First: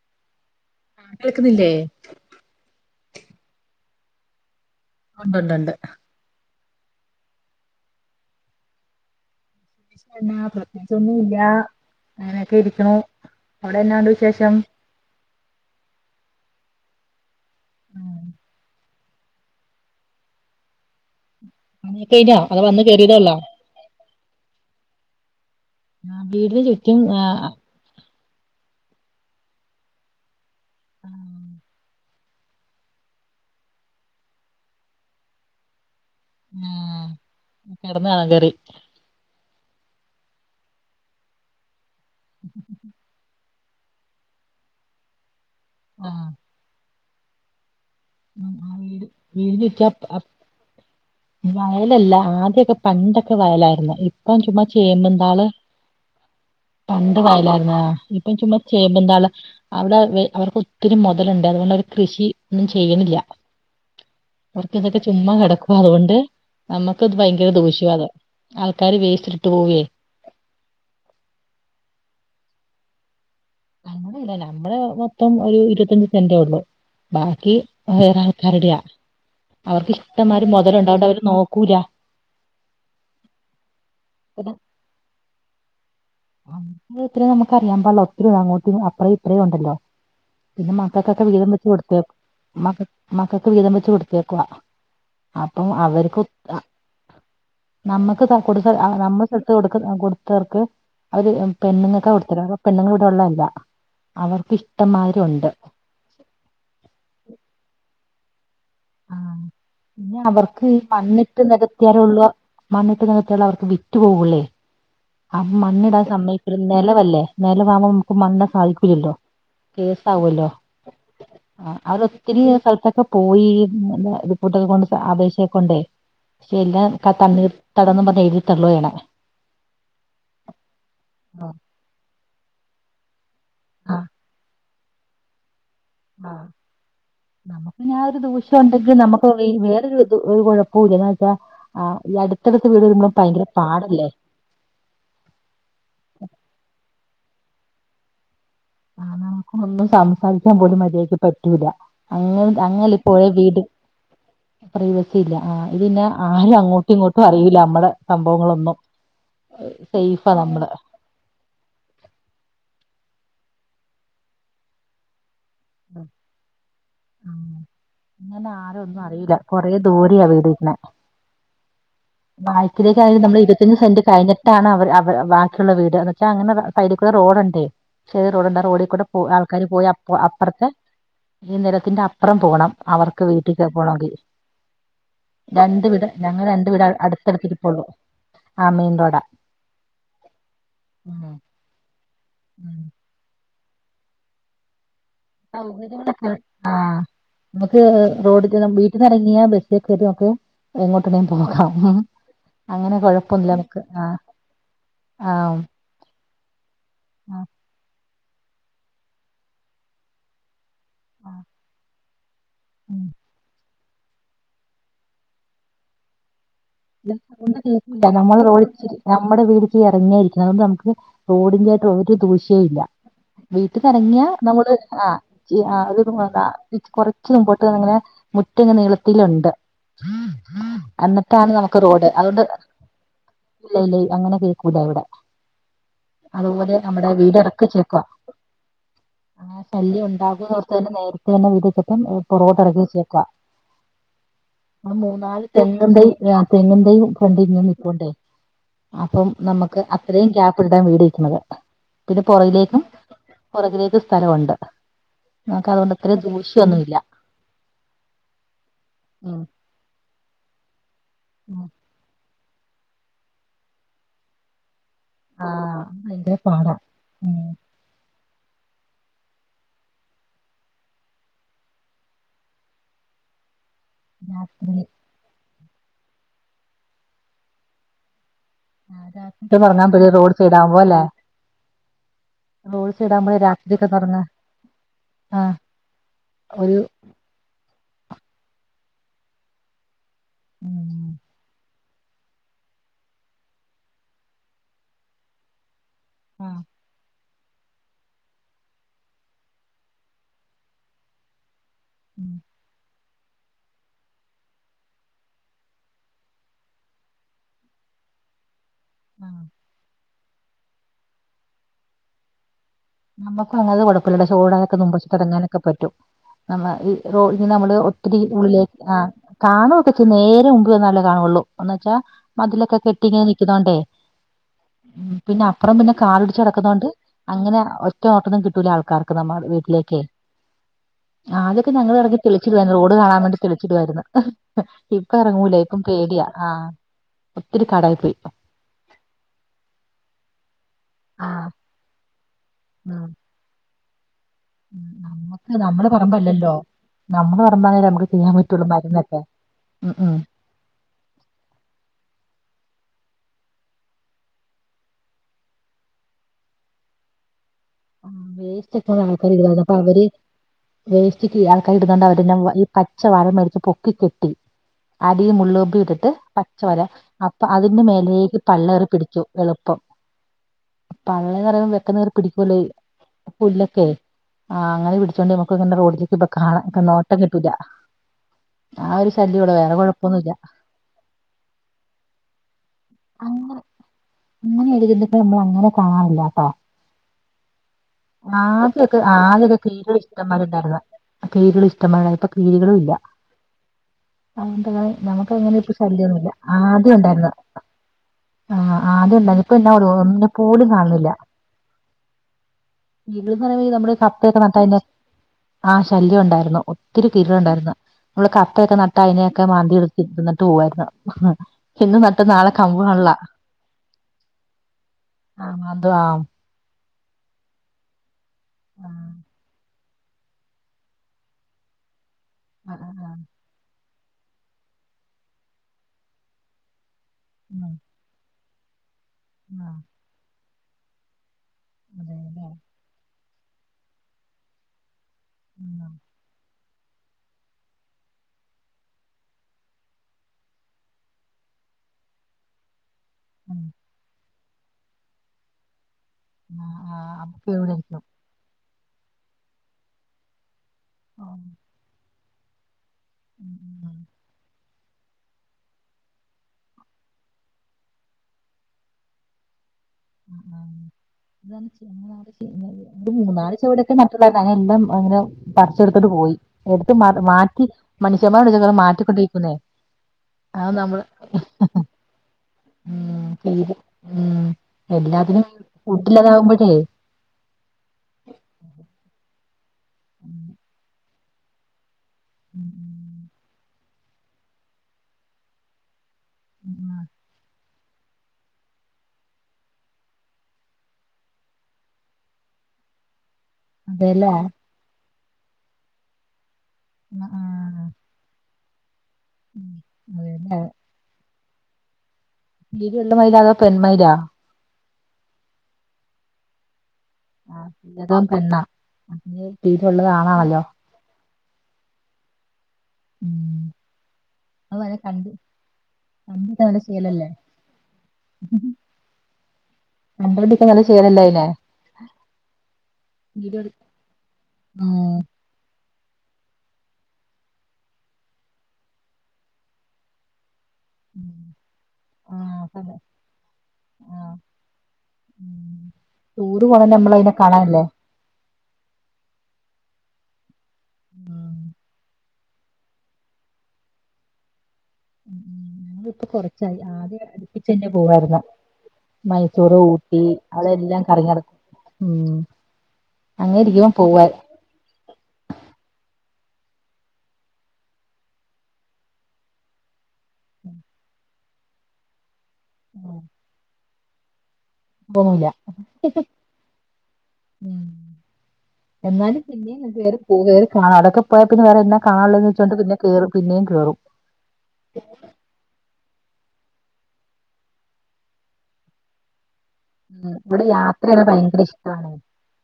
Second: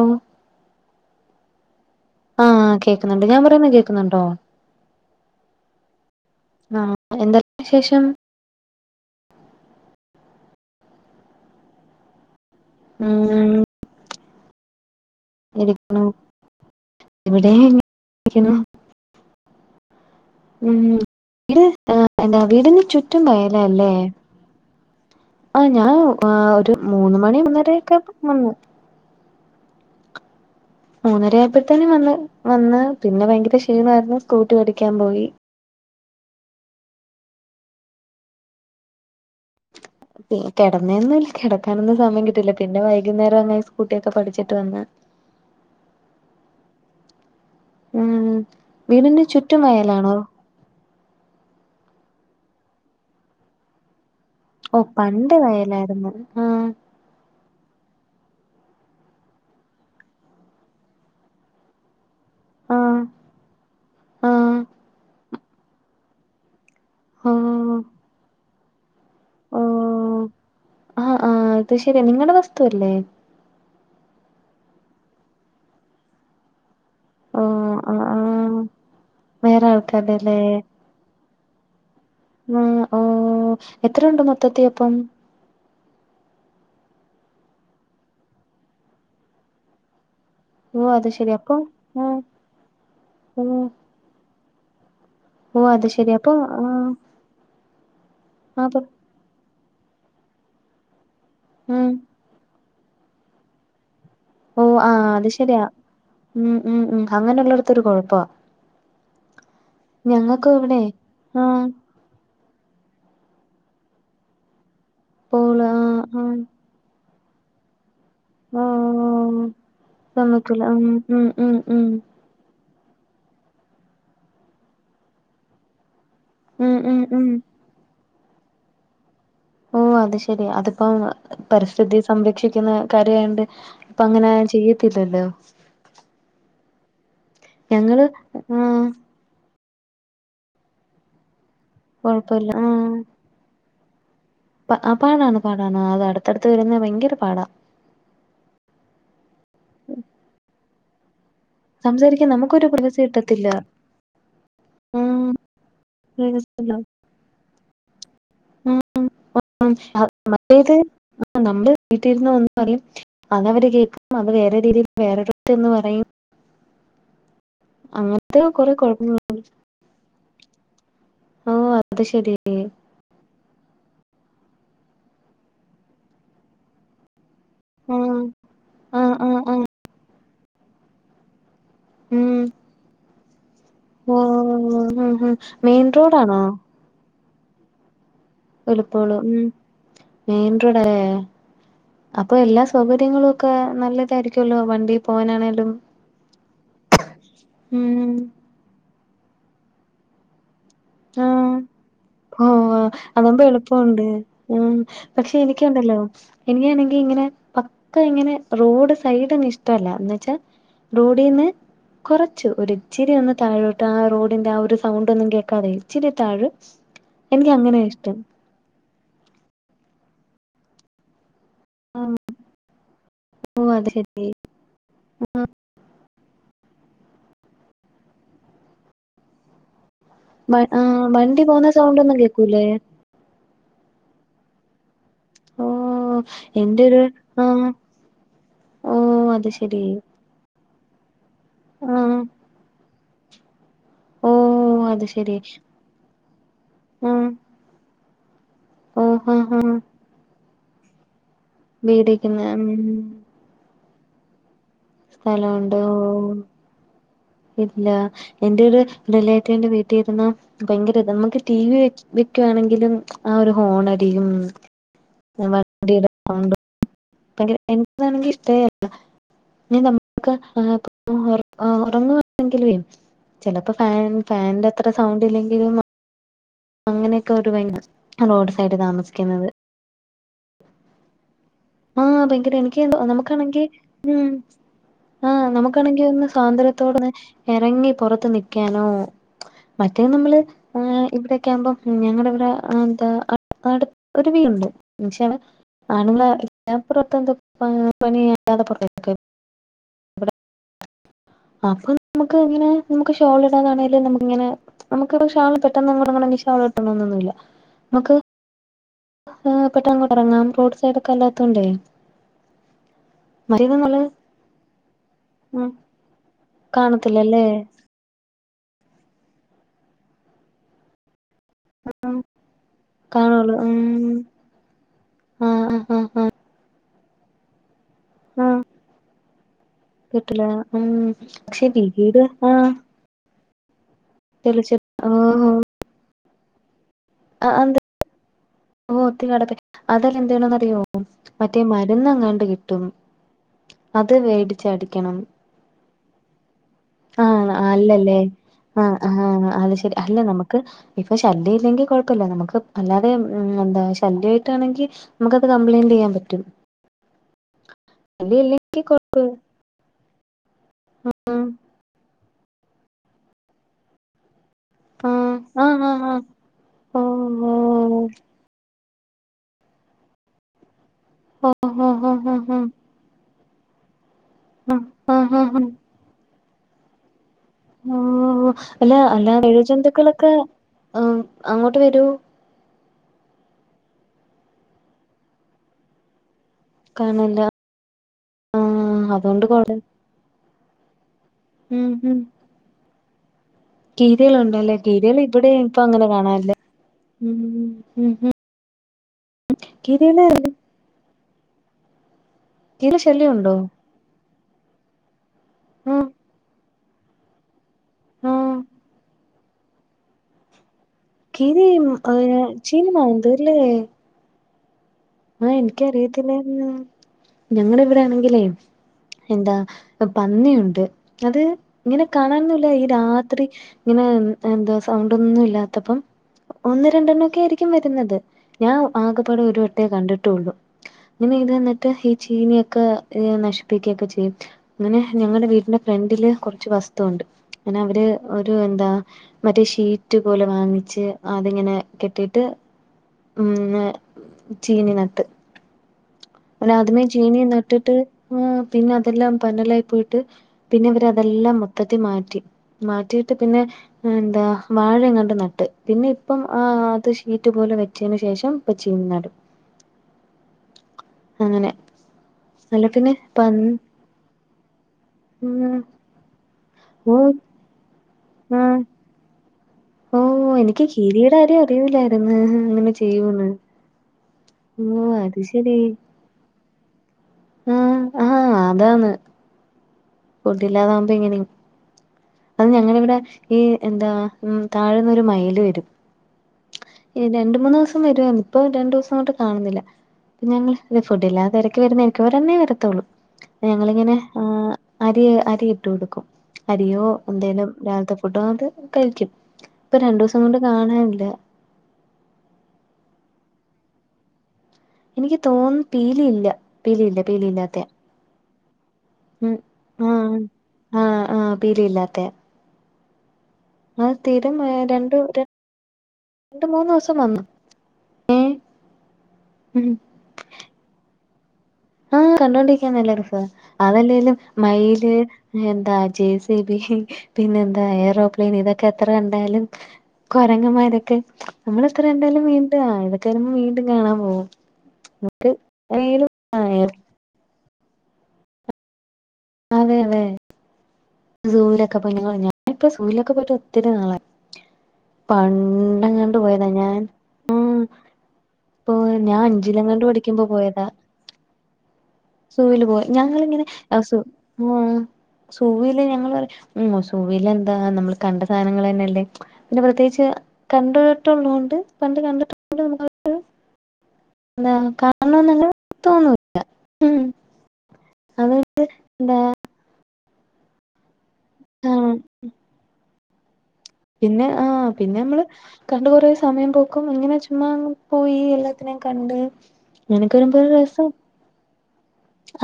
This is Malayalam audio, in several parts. ഓ ആഹ് കേൾക്കുന്നില്ലേ? ആഹ് കേക്കുന്നുണ്ട് ഞാൻ പറയുന്ന കേക്കുന്നുണ്ടോ? ഉണ്ടുണ്ടുണ്ട് ആ എന്താ വിശേഷം പ്രത്യേകിച്ചൊന്നുല്ല അങ്ങനെയൊക്കെ ഇരിക്കണു ഉം അവിടെന്നാ ഒണ്ട് വിശേഷം? ഇരിക്കണു ഇവിടേം ഇങ്ങനെ ഉം. ഇരിക്ക്ണു മ് വീട് പണിയൊക്കെ എന്താ കഴിഞ്ഞോ അതോ വീടിന് വന്ന് ചുറ്റും കേറിയതേള്ളോ വയ അല്ലേ ആ ഞാൻ വീടിന് ഒരു ചുറ്റും മൂന്നു ആ മണി മൂന്നരയൊക്കെ മ് ആ മൂന്നര ആയപ്പോഴത്തേന് വന്ന് വന്ന് പിന്നെ ഭയങ്കര ക്ഷീണമായിരുന്നു സ്കൂട്ടി പഠിക്കാൻ പോയി ആഹ് കെടന്ന് കാണും കേറി കിടന്നേന്നു കിടക്കാനൊന്നും സമയം കിട്ടില്ല പിന്നെ വൈകുന്നേരം [unintelligible] സ്കൂട്ടിയൊക്കെ പഠിച്ചിട്ട് വന്ന് ആഹ് ഉം വീടിന് ചുറ്റും വയലാണോ [unintelligible] വയലല്ല ആദ്യൊക്കെ പണ്ടൊക്കെ വയലായിരുന്നു ഇ പ്പം ചുമ്മാ ഓ ചേമ്പും പണ്ട് താള് വയലായിരുന്നു ആഹ് പണ്ട് വായലായിരുന്ന് ഇപ്പൊ ചുമ്മാ ചേമ്പുംന്താള അവിടെ അവർക്ക് ഒത്തിരി മുതലുണ്ടെ അതുകൊണ്ട് അവര് കൃഷി ഒന്നും ആഹ് ചെയ്യണില്ല ആഹ് അവർക്ക് ഇതൊക്കെ ചുമ്മാ കിടക്കുവ അതുകൊണ്ട് നമ്മ ത് ഭയങ്കര ആഹ് ദോഷ്യമാത ആൾക്കാര് വേസ്റ്റിട്ടിട്ട് പോവേ ഓഹ് ആഹ് ആഹ് അത് ശരിയ നിങ്ങടെ വസ്തുവല്ലേ? നമ്മുടെല്ല നമ്മള മൊത്തം ഒരു ഇരുപത്തഞ്ച് സെന്റേ ഉള്ളു ബാക്കി ഓഹ് ആഹ് വേറെ ആഹ് ആൾക്കാരുടെയാ വേറെ അവർക്ക് ആൾക്കാര്ടെല്ലേ ഇഷ്ടംമാരി മുതലുണ്ട് അതോണ്ടവര് നോക്കൂല ആഹ് ആഹ് എത്രയുണ്ട് മൊത്തത്തി അപ്പം? [unintelligible] നമുക്ക് അറിയാൻ പാടില്ല ഒത്തിരി അങ്ങോട്ടും അപ്പറേ ഇത്രേ ഉണ്ടല്ലോ പിന്നെ ഓഹ് അത് മക്കക്കൊക്കെ ശെരി വീതം അപ്പൊ വെച്ച് കൊടുത്ത് ആഹ് മ മക്കക്ക് ഓഹ് വീതം വെച്ച് കൊടുത്തേക്കുവ ഓഹ് അപ്പം അത് ശെരി അവര്ക്ക് അപ്പൊ ആഹ് നമ്മുക്ക് ആഹ് കൊടുത്ത പ നമ്മള് സൊത്ത് കൊടുക്ക് കൊടുത്തവർക്ക് അവര് ഉം പെണ്ണുങ്ങക്ക കൊടുത്തിന് പെണ്ണുങ്ങ ഇവിടൊള്ളതല്ല അവർക്ക് ഇഷ്ടം മാതിരി ഒണ്ട് ഉമ് ഉമ് ഉമ് അങ്ങനുള്ളടത്തൊരു കുഴപ്പ ആഹ് പിന്നെ അവർക്ക് ഈ ഇവിടെ ആഹ് [unintelligible] വുള്ള മണ്ണിട്ട് നികത്തുള്ളവർക്ക് വിറ്റുപോകൂല്ലേ ആ പൂള് ആഹ് മണ്ണിടാൻ ആഹ് സമ്മതിക്കില്ല നിലവല്ലേ നിലവാകുമ്പോം മണ്ണു [unintelligible] ഓഹ് കേസ് ആവല്ലോ സമ്മയ്ക്കൂല ഉം ഉം ഉം ആ ഉം അവ ഒത്തിരി സ്ഥലത്തൊക്കെ പോയി റിപ്പോർട്ട്‌ ഒക്കെ കൊണ്ട് അപേക്ഷയോകെ കൊണ്ടേ ഉം ഉം ഉം [unintelligible] ഓഹ് അത് ശെരി അതിപ്പോം പരിസ്ഥിതി സംരക്ഷിക്കുന്ന കാര്യ ആയോണ്ട് ആ ഇപ്പൊ അങ്ങനെ ചെയ്യത്തില്ലല്ലോ ആഹ് ഞാൻ ഞങ്ങള് ഒരു ദൂഷ്യം ആഹ് ഉണ്ടെങ്കിൽ ഇപ്പൊ ഈ വേറൊരു ഒരു കുഴപ്പമില്ല എന്ന് വെച്ചാൽ ആ ഈ കൊഴപ്പല്ല അടുത്തടുത്ത വീട് വരുമ്പളാ ഭയങ്കര പാടല്ലേ ആഹ് പാടാണ് പാടാണ് അത് അടുത്തടുത്ത് വരുന്നത് ഭയങ്കര പാടാ ഒന്നും സംസാരിക്കാൻ പോലും മര്യാതക്ക് പറ്റൂല്ല സംസാരിക്കാൻ അങ്ങ നമുക്കൊരു അങ്ങല്ല പ്രൈവസി ഇപ്പോയെ കിട്ടത്തില്ല വീട് പ്രൈവസി ഉം ഇല്ല ആ ഇതിന്നെ ആരും അങ്ങോട്ടും ഇങ്ങോട്ടും അറിയില്ല നമ്മള സംഭവങ്ങളൊന്നും സേഫാ നമ്മള് [unintelligible] ആ നമ്മുടെ വീട്ടിലിരുന്ന് ഒന്നു പറയും അതവര് കേക്കും അത് വേറെ രീതിയിൽ വേറടത്ത് ചെന്ന് പറയും അങ്ങനത്തെ കൊറെ കുഴപ്പങ്ങളാ കുറേ ദൂര വീടിരിക്കുന്നെ ഓഹ് അത് ശെരി ബാക്കിലേക്ക് ആയത് നമ്മള് ഇരുപത്തഞ്ച് സെന്റ് കഴിഞ്ഞിട്ടാണ് അവ ബാക്കിയുള്ള വീട് അങ്ങനെ സൈഡിക്കൂടെ റോഡ് ഉണ്ട് അ ആഹ് ചെറിയ റോഡ് ഇണ്ട് ആഹ് റോഡി കൂടെ പോ ആഹ് ആഹ് ആൾക്കാര് പോയി അപ്പ അപ്പുറത്തെ ഈ നിരത്തിന്റെ അപ്പുറം ഉം പോണം അവർ വീട്ടിക്ക് പോണങ്കിൽ ഓ രണ്ട് മെയിൻ വീട് ഞങ്ങൾ റോഡാണോ രണ്ട് വീട് അടുത്തടുത്ത് ഇരിപ്പോള്ളൂ എളിപ്പോളും മെയിൻറോഡല്ലേ ഉം അപ്പൊ എല്ലാ ഉം സൗകര്യങ്ങളും ഒക്കെ നല്ലതായിരിക്കുല്ലോ വണ്ടി പോവാനാണേലും സൗകര്യ ആഹ് നമുക്ക് ഉം റോഡ് വീട്ടന്നിറങ്ങിയ ബസ്സിലക്കയും ഒക്കെ എങ്ങോട്ടു വേണേ പോകാം ഓഹ് അങ്ങനെ അതോണ്ട് കൊഴപ്പൊന്നുല്ല നമുക്ക് എളുപ്പണ്ട് ആഹ് പക്ഷെ ആഹ് എനിക്കുണ്ടല്ലോ എനിക്കാണെങ്കിൽ ഇങ്ങനെ പ ഇങ്ങനെ റോഡ് സൈടൊന്നും ഇഷ്ടല്ല എന്നുവെച്ചാ റോഡിന്ന് കുറച്ചു ഒരു ഇിച്ചിരി ഒന്നു താഴോട്ട് ആ റോഡിന്റെ ആ ഒരു സൗണ്ട് ഒന്നും കേക്കാതെ ഇച്ചിരി താഴ് നമ്മുടെ വീടക്ക് ഇറങ്ങിയയിരിക്കണം അതൊണ്ട് നമുക്ക് റോഡിന്റെ ഒരു ആഹ് ദൂഷ്യോം ഇല്ല ഓ അത് ശരി വീട്ടിനറങ്ങിയാ നമ്മള് ആഹ് അത് കുറച്ച് മുമ്പോട്ട് അങ്ങനെ മുറ്റം നീളത്തിലുണ്ട് ആ വണ്ടി എന്നിട്ടാണ് പോകുന്ന സ് നമുക്ക് റോഡ് അതുകൊണ്ട് ഇല്ല ഇല്ല അങ്ങനെ കേക്കൂല ഇവിടെ ഓ അതുപോലെ എന്റെ ഒരു നമ്മടെ വീട് ആഹ് [unintelligible] ഓ ആ അത് ശെരി ശല്യം ഉണ്ടാകുന്നൊർത്ത തന്നെ നേരത്തെ തന്നെ വീട് ആഹ് പുറകോട്ട് ഇറുകി വെച്ചേക്കുവാ ഓ ആ അത് ശെരി മൂന്നാല് തെങ്ങിൻ തൈ തെങ്ങിൻ തൈയും ആഹ് കണ്ട് ഇങ്ങു നിക്കണ്ടേ ഓ അപ്പം ആഹ് ആഹ് നമ്മുക്ക് അത്രയും ഗ്യാപ്പ് ഇട്ടിട്ടാ വീട് ഇരിക്കുന്നത് പിന്നെ വീടിക്കുന്ന ഉം പുറയിലേക്കും പുറകിലേക്കും സ്ഥലമുണ്ട് നമക്ക് സ്ഥലമുണ്ട് അതുകൊണ്ട് ഓ ഇത്രയും ദൂഷ്യൊന്നുല്ല ഇല്ല എന്റെ ഒരു റിലേറ്റീവിന്റെ വീട്ടിൽ ഇരുന്ന് ഭയങ്കര നമുക്ക് ടി വി വെക്കുവാണെങ്കിലും ആ ഒരു ഹോണടിയും ആഹ് വണ്ടിടെ ഭയങ്കര സൗണ്ട് പാടാ ഉം എനിക്കാണെങ്കി ഇഷ്ടേല്ല പിന്നെ നമ്മക്ക് ഉറങ്ങുവാണെങ്കിലുവേ ചിലപ്പോ ഫാൻ ഫാനിന്റെ രാത്രി അത്ര സൗണ്ട് ഇല്ലെങ്കിലും അങ്ങനെയൊക്കെ ഒരു ഭയങ്കര റോഡ് സൈഡ് താമസിക്കുന്നത് പറഞ്ഞാ പോല റോഡ് സൈഡ് ആവുമ്പോ അല്ലേ ആഹ് ഭയങ്കര എനിക്ക് റോഡ് എന്തോ സൈഡ് ആകുമ്പോഴേ നമുക്കാണെങ്കി രാത്രിക്കൊക്കെ ഉറങ്ങാൻ ഉം ആഹ് നമുക്കാണെങ്കിൽ ഒന്ന് ഒരു സ്വാതന്ത്ര്യത്തോടൊന്ന് എറങ്ങി പുറത്ത് നിൽക്കാനോ മറ്റേ നമ്മള് ഏ ഉം ഇവി ളും ഞങ്ങടെ ഇവിടെ എന്താ അടു അട് ഒരു വീണ്ട് മ്ഷാണ് ആണ്ങ്ങളെ ആഹ് [unintelligible] പണി ഇല്ലാതെ പറ [unintelligible] ആക്. ഉം നമ്ക്ക് ഇങ്ങനെ നമുക് ഷോളി ടാതാണെലും നമക്ക്ങ്ങെനെ നമുക്ക് ഷോൾ പെട്ടന്നൊ ഷോള്ട്ടണന്നൊന്നുല്ലാ നമക്ക് ആഹ് ആ പെട്ടങ്ങ എറങ്ങാം റോഡ് സൈഡ്ക്കെല്ലാത്തോണ്ടേ. നമുക്ക് അങ്ങത് കൊഴപ്പില്ലടെ ചോടാനൊക്കെ നുമ്പശ്ച് തുടങ്ങാനൊക്കെ ഉം പറ്റും നമ്മളെ ഇ റോ കാണത്തില്ലല്ലേ ഈ നമ്മള് ഒത്തിരി ഉള്ളിലേക്ക് ആ കാണൊക്കെചെ നേരെ മുമ്പ്ന്നല്ലേ കാണോള്ളൂ. എന്നുവെച്ചാ മതിലൊക്കെ കെട്ടി ഇങ്ങനെ കാണുള്ളൂ നിക്കുന്നോണ്ടേ? ഉം ഉം പിന്നെ ആഹ് അപ്പുറം ആഹ് പിന്നെ ആഹ് കാറിടിച്ച് കിടക്ന്നോണ്ട് അങ്ങനെ റ്റ ഓട്ടൊന്നും കിട്ടൂല്ല ആൾക്കാർക്ക് നമ്മടെ വീട്ടിലേക്കേ കിട്ടില്ല ഉം പക്ഷെ ആദ്യൊക്കെ ഞങ്ങൾ ഇറങ്ങി വീട് ആഹ് വിളിച്ചിരുന്നു റോഡ് കാണാർണ്ടി തെളിച്ചിടുമായിരുന്നു തെളിച്ച ഇപ്പൊ ആഹ് എറങ്ങൂല ഇപ്പം പേടിയാ ആ ഒത്തിരി കടായി പോയി. ഓഹ് ഒത്തി കടത്തെ അതെല്ല എന്ത്യ്യെ ണോന്ന്റിയോ ആ മറ്റേ മരന്നെങ്ങാണ്ട് കിട്ടും. അത് വേടി ഉം നമ്മക്ക് നമ്മളെ പറമ്പല്ലല്ലോ? നമ്മള് ആഹ് പറമ്പാലെല്ലേ നമുക്ക് അല്ലല്ലേ ചെയ്യാൻ പറ്റുള്ളൂ മരുന്നൊക്കെ ഉം ഉം ക്ക്‌ ഇപ്പൊ ശല്യഇല്ലെങ്കിൽ കൊഴപ്പല്ല്യാ നമക്ക് അല്ലാതെ ഉം എന്താ ശല്യയിട്ടാണെങ്കിൽ നമുക്കത് കംപ്ലയിന്റ്യ്യാൻ പറ്റും. ആ ശല്യം വേസ്റ്റ് ഇല്ലെങ്കി കൊ ഒക്കെയ ആൾക്കാർ ഇായിരുന്നത് അപ്പൊ അവര് വേസ്റ്റ്കി ഉം ആൾക്കാർ ഇട്ന്ന് അതെല്ലാവാ ഈ പച്ച വാരംമരിക് പൊക്കി കെട്ടി അതീ ആഹ് മുള്ളൊപ്പി ആഹ് ആഹ് ഇട്ടിട്ട് പച്ചവര ആഹ് അപ്പൊ ഓഹ് അതിന്റെ ഓഹ് മേലേക്ക് പള്ളയറി പിടിക്കു എളുപ്പം പള്ളന്ന് ഓഹ് പറയുമ്പോ വെക്കന്നെറി ഓഹ് ഓഹ് ഓഹ് പിടികുലല്ലോ? ഓഹ് പുല്ലൊക്കെ ആഹ് ആങ്ങനെ പിടിച്ചോണ്ട് ആഹ് നമുക്ക് ആഹ് ഇങ്ങനെ റോഡിലേക്ക് ഇപൊ കാണാം നോട്ടം കിട്ടുല്ല. ആ അല്ല അല്ലാ ഏഴു ജന്തുക്കളൊക്കെ കുഴപ്പമൊന്നുമില്ല അങ്ങോട്ട് വരൂ? അങ്ങനെ അങ്ങനെ എഴതുന്നത് നമ്മൾ അങ്ങനെ കാണാറില്ലട്ടോ. കാണേല്ല ആദ്യൊക്കെ ആദ്യൊക്കെ കൊഴ കീരിയേൾ ഇഷ്ടന്മാരുണ്ടായിര്ന്നു കീരിൾ ഉം ഇഷ്ടമാര് ഉം കീരീകളുംല്ല. അതുന്തെ കീരികളുണ്ടല്ലേ കീരികൾ നമുക്ക് ഇവിടെ അങ്ങനെപ്പ ഇപ്പൊ അങ്ങനെ ശല്യംവൊന്നുല്ല കാണാനില്ല ആദ്യംണ്ടായിരുന്നു ഉം ഉം ഉം ആഹ് അദ്യണ്ടയ് ഇപ്പൊ എന്നോടൊ കീരികള് ഒന്നിനെപോലും കാണുന്നില്ല. കീരിടെ ഇത് ശല്യം ന്ന് ഉണ്ടോ പറയുമ നമ്മുടെ കപ്പയൊക്കെ നട്ടെയ്ഞാ ആഹ് ശല്യംണ്ടായിരുന്നു ഒത്തിരി കിരെള ണ്ടായിര്ന്ന് നമ്മള് ആഹ് കത്തയൊക്കെ നട്ട് അതിനൊക്കെ മാന്തി എടുത്തി ഇന്നിട്ട് പോവായിരുന്നു. കീരി ഇന്ന് നട്ട് നാളെ ചീനി [unintelligible] മാന്തൂരില് ആഹ് മാന്തു ആഹ് ഇൻക്കറിയത്തില്ലായിരുന്നു. ഞങ്ങളെവിടെ ആണെങ്കിലേ എന്താ പന്നിയുണ്ട് അത് ഇങ്ങനെ കാണാനുന്നില്ല ഈ ആഹ് ആഹ് ആഹ് രാത്രി ഇങ്ങനെ എന്തോ സൗണ്ട് ഒന്നും ഇല്ലാത്തപ്പം ഒന്ന് രണ്ടെണ്ണം ഒക്കെ ആയിരിക്കും ഉം വരുന്നത്. ഞാൻ ആകപാടെ ഒരു ആഹ് വട്ടേ കണ്ട്ട്ടുള്ളു. ഇനി ഇത് തിന്നിട്ട് ഈ അതെല്ലേ ചീനിയൊക്കെ നശിപ്പിക്കെയൊക്കെ ചെയ്യും ങ്ങനെ ഞങ്ങടെ വീടിന്റെ ഉം ഫ്രണ്ടില് കൊറച്ച് വസ് ത്തോണ്ട് പിന്നെ അവര് ഒരു എന്താ മറ്റേ ഷീറ്റ് പോലെ വാങ്ങിച്ച് അതിങ്ങനെ കെട്ടിട്ട് ഉം ചീഞ്ഞി നട്ട് പിന്നെ ആഹ് ആദ്യമേ ആഹ് ചീനി അതൊക്കെ എവിടെ നട്ടിട്ട് ഇരിക്കും ആ പിന്നെ അതെല്ലാം പന്നലായി പോയിട്ട് ആഹ് പിന്നെവരെതെല്ലാം മൊത്തത്തി മാറ്റി മാറ്റിയിട്ട് ഉം പിന്നെ ഉം എന്താ വാഴങ്ങണ്ട് നട്ട് പിന്നെ ഇപ്പം അത് ഷീറ്റ് പോലെ വെച്ചേന് ശേഷം ഇപ്പ ചീഞ്ഞി നടും. അങ്ങനെ അല്ല ഇത് പിന്നെ മൂന്നാല് പന്നി ചൊവടൊയൊക്കെ ന എല്ലാം അങ്ങനെ ഉം പറച്ചെടുത്തിട്ട് പോയി എടുത്ത് മാ ഓ മാറ്റി മനുഷ്യന്മാരോട് ആഹ് [unintelligible] മാറ്റിക്കൊണ്ടിരിക്കുന്നേ. ഓ അത് എനിക്ക് നമ്മള് കിരീടെ കാര്യം അറിയൂലായിരുന്നു അങ്ങനെ ഉം ചെയ്യൂന്ന് തീര് ഉം ഓ അത് എല്ലാത്തിനും ശരി കൂട്ടിലതാവുമ്പോയേ ആഹ് ആഹ് അതാന്ന് ഫുഡ്ഡില്ലാതാകുമ്പോ ഇങ്ങനെ അത് ഞങ്ങള ഇവിടെ ഈ എന്താ ഉം താഴന്നൊരു മയിൽ വരും. ഇ രണ്ട്, മൂന്ന് ദിവസം പ്പ വരുർഞ്ഞ് ഇപ്പൊ രണ്ടു ദിവസം കൊണ്ട് കാണുന്നില്ല. ഞങ്ങൾ ഫുഡ് ഇല്ലാതെ ഇരക്ക് വരുന്ന [unintelligible] വരത്തുള്ളൂ ഞങ്ങൾങ്ങനെ അതെല്ലേ ആഹ് അരി അരി ഇട്ടു കൊടുക്കും. അരിയോ എന്തേലും ആഹ് രാവത്തെ ഫുഡ്ഡോ അത് കഴിക്കും. ഇപ്പൊ രണ്ടു ദിവസം കൊണ്ട് അതെല്ലേ കാണാനില്ല. [unintelligible] മയിലാ അതോ പെൺ മയിലോ? എനിക്ക് തോന്ന് പീലി ഇല്ല പീലി ഇല്ല. ഉം [unintelligible] പീലി ഉള്ളത് ആഹ് ആണാണല്ലോ. ആഹ് ആഹ് പീലി ഇല്ലാത്തേ ഉം ഏഹ് അവനെ രണ്ട് കണ്ട് കണ്ട്ട്ട് രണ്ട് നല്ല മൂന്ന് ദിവസം ശീലല്ലേ. വന്നു ഏഹ് [unintelligible] [unintelligible] കണ്ടോണ്ട്ക്കാൻ നല്ല ചേലല്ലേ അയിനെ. ആഹ് കണ്ടോണ്ടിരിക്കാ നല്ലരസാ അതല്ലെലും മയില് ഉം എന്താ ജെ സി ബി പിന്നെന്താ ഏറോപ്ലെയിൻ ഇതൊക്കെ എത്ര കണ്ടാലും കൊരങ്ങമാരൊക്കെ നമ്മൾ എത്ര കണ്ടാലും ആഹ് വീണ്ടും ആയതൊക്കെ വരുമ്പോ വീണ്ടും കാണാൻ ആഹ് പോകും. മുക്ക് അയിനു റ്റൂറ് [unintelligible] നമ്മള അയിനെ കാണാനല്ലേ? അതെ അതെ ആഹ്. ഉം സൂരക്കെ പോയി ഞങ്ങള് ഞ ഞാനിപ്പോ സൂര്യനൊക്കെ പോയിട്ട് ഒത്തിരി നാളായി. ഉം. ഉം. ഞങ്ങളിപ്പോ പണ്ടങ്ങാണ്ട് പോയതാ കൊറച്ചായി. ഞാൻ ആദ്യം ഉം അടുപ്പിച്ചന്നെ പോവായിരുന്നു. ഇപ്പൊ ഞാൻ മൈസൂറ്, അഞ്ചിലങ്ങാണ്ട് ഊട്ടി പഠിക്കുമ്പോ പോയതാ. അവിടെല്ലാം കറങ്ങി നടക്കും. ഉം. സുവിൽ പോയി അങ്ങനെ ഞങ്ങളിങ്ങനെ ഇരിക്കുമ്പോ അ സു പോവാ ഉം സുവിയില് ഞങ്ങള് പറിം ഉം സുവിൽ എന്താ നമ്മൾ കണ്ട സാധനങ്ങൾ തന്നെല്ലേ. പിന്നെ പ്രത്യേകിച്ച് കണ്ട്ട്ടുള്ളതുകൊണ്ട് പണ്ട് കണ്ട്ട്ട് ഉം എന്താ പോകുല കാണണോന്നങ്ങനെ തോന്നൂല ഉം ഉം അത് എന്താ എന്നാലും പിന്നെ [unintelligible] [unintelligible] കാടൊക്കെ പോയാ പിന്നെ വേറെ എന്താ ആഹ് കാണാനുള്ളോന്ന്യ്ച്ചാണ്ട് പിന്നെ കേറും പിന്നെ കേറും. പിന്നെ ആഹ് പിന്നെ നമ്മള് കണ്ട് കൊറേ സമയം പോക്കും ഇങ്ങനെ ചുമ്മാ പോയി എല്ലാത്തിനെയും കണ്ട് ഉമ് അങ്ങനൊക്കെ വരുമ്പോ ഇവടെ ഒരു രസം യാത്രയാണ ഭയങ്കര ഇഷ്ടമാണ്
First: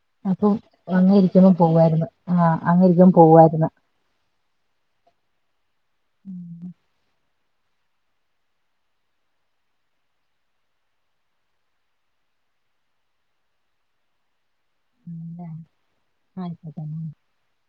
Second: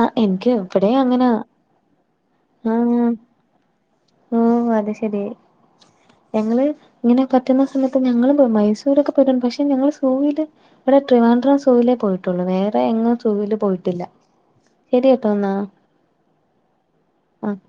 ആഹ് അപ്പൊ എനിക്ക് ഇവിടേം അങ്ങെ അങ്ങനാ ഇരിക്കുമ്പം പോകായ്രുന്നു ആഹ് അങ്ങ ഇരിക്കുമ്പോ പോവായിരുന്ന ഉമ് അത് ശെരി ഞങ്ങള് ഉം. ഇങ്ങനെ പറ്റുന്ന സമയത്ത് ഞങ്ങള് മൈസൂരൊക്കെ പോയിട്ടണ്ട് പക്ഷെ ഞങ്ങള് സൂൽ ഇവിടെ ത്രിവാൻഡ്രം സൂവിലേ പോയിട്ടുള്ളൂ വേറെ എങ്ങും സൂവിൽ പോയിട്ടില്ല ശരി ഉം കേട്ടോ ല്ലേ. എന്നാ ആയിക്കോട്ടെ എന്നാ. ആഹ്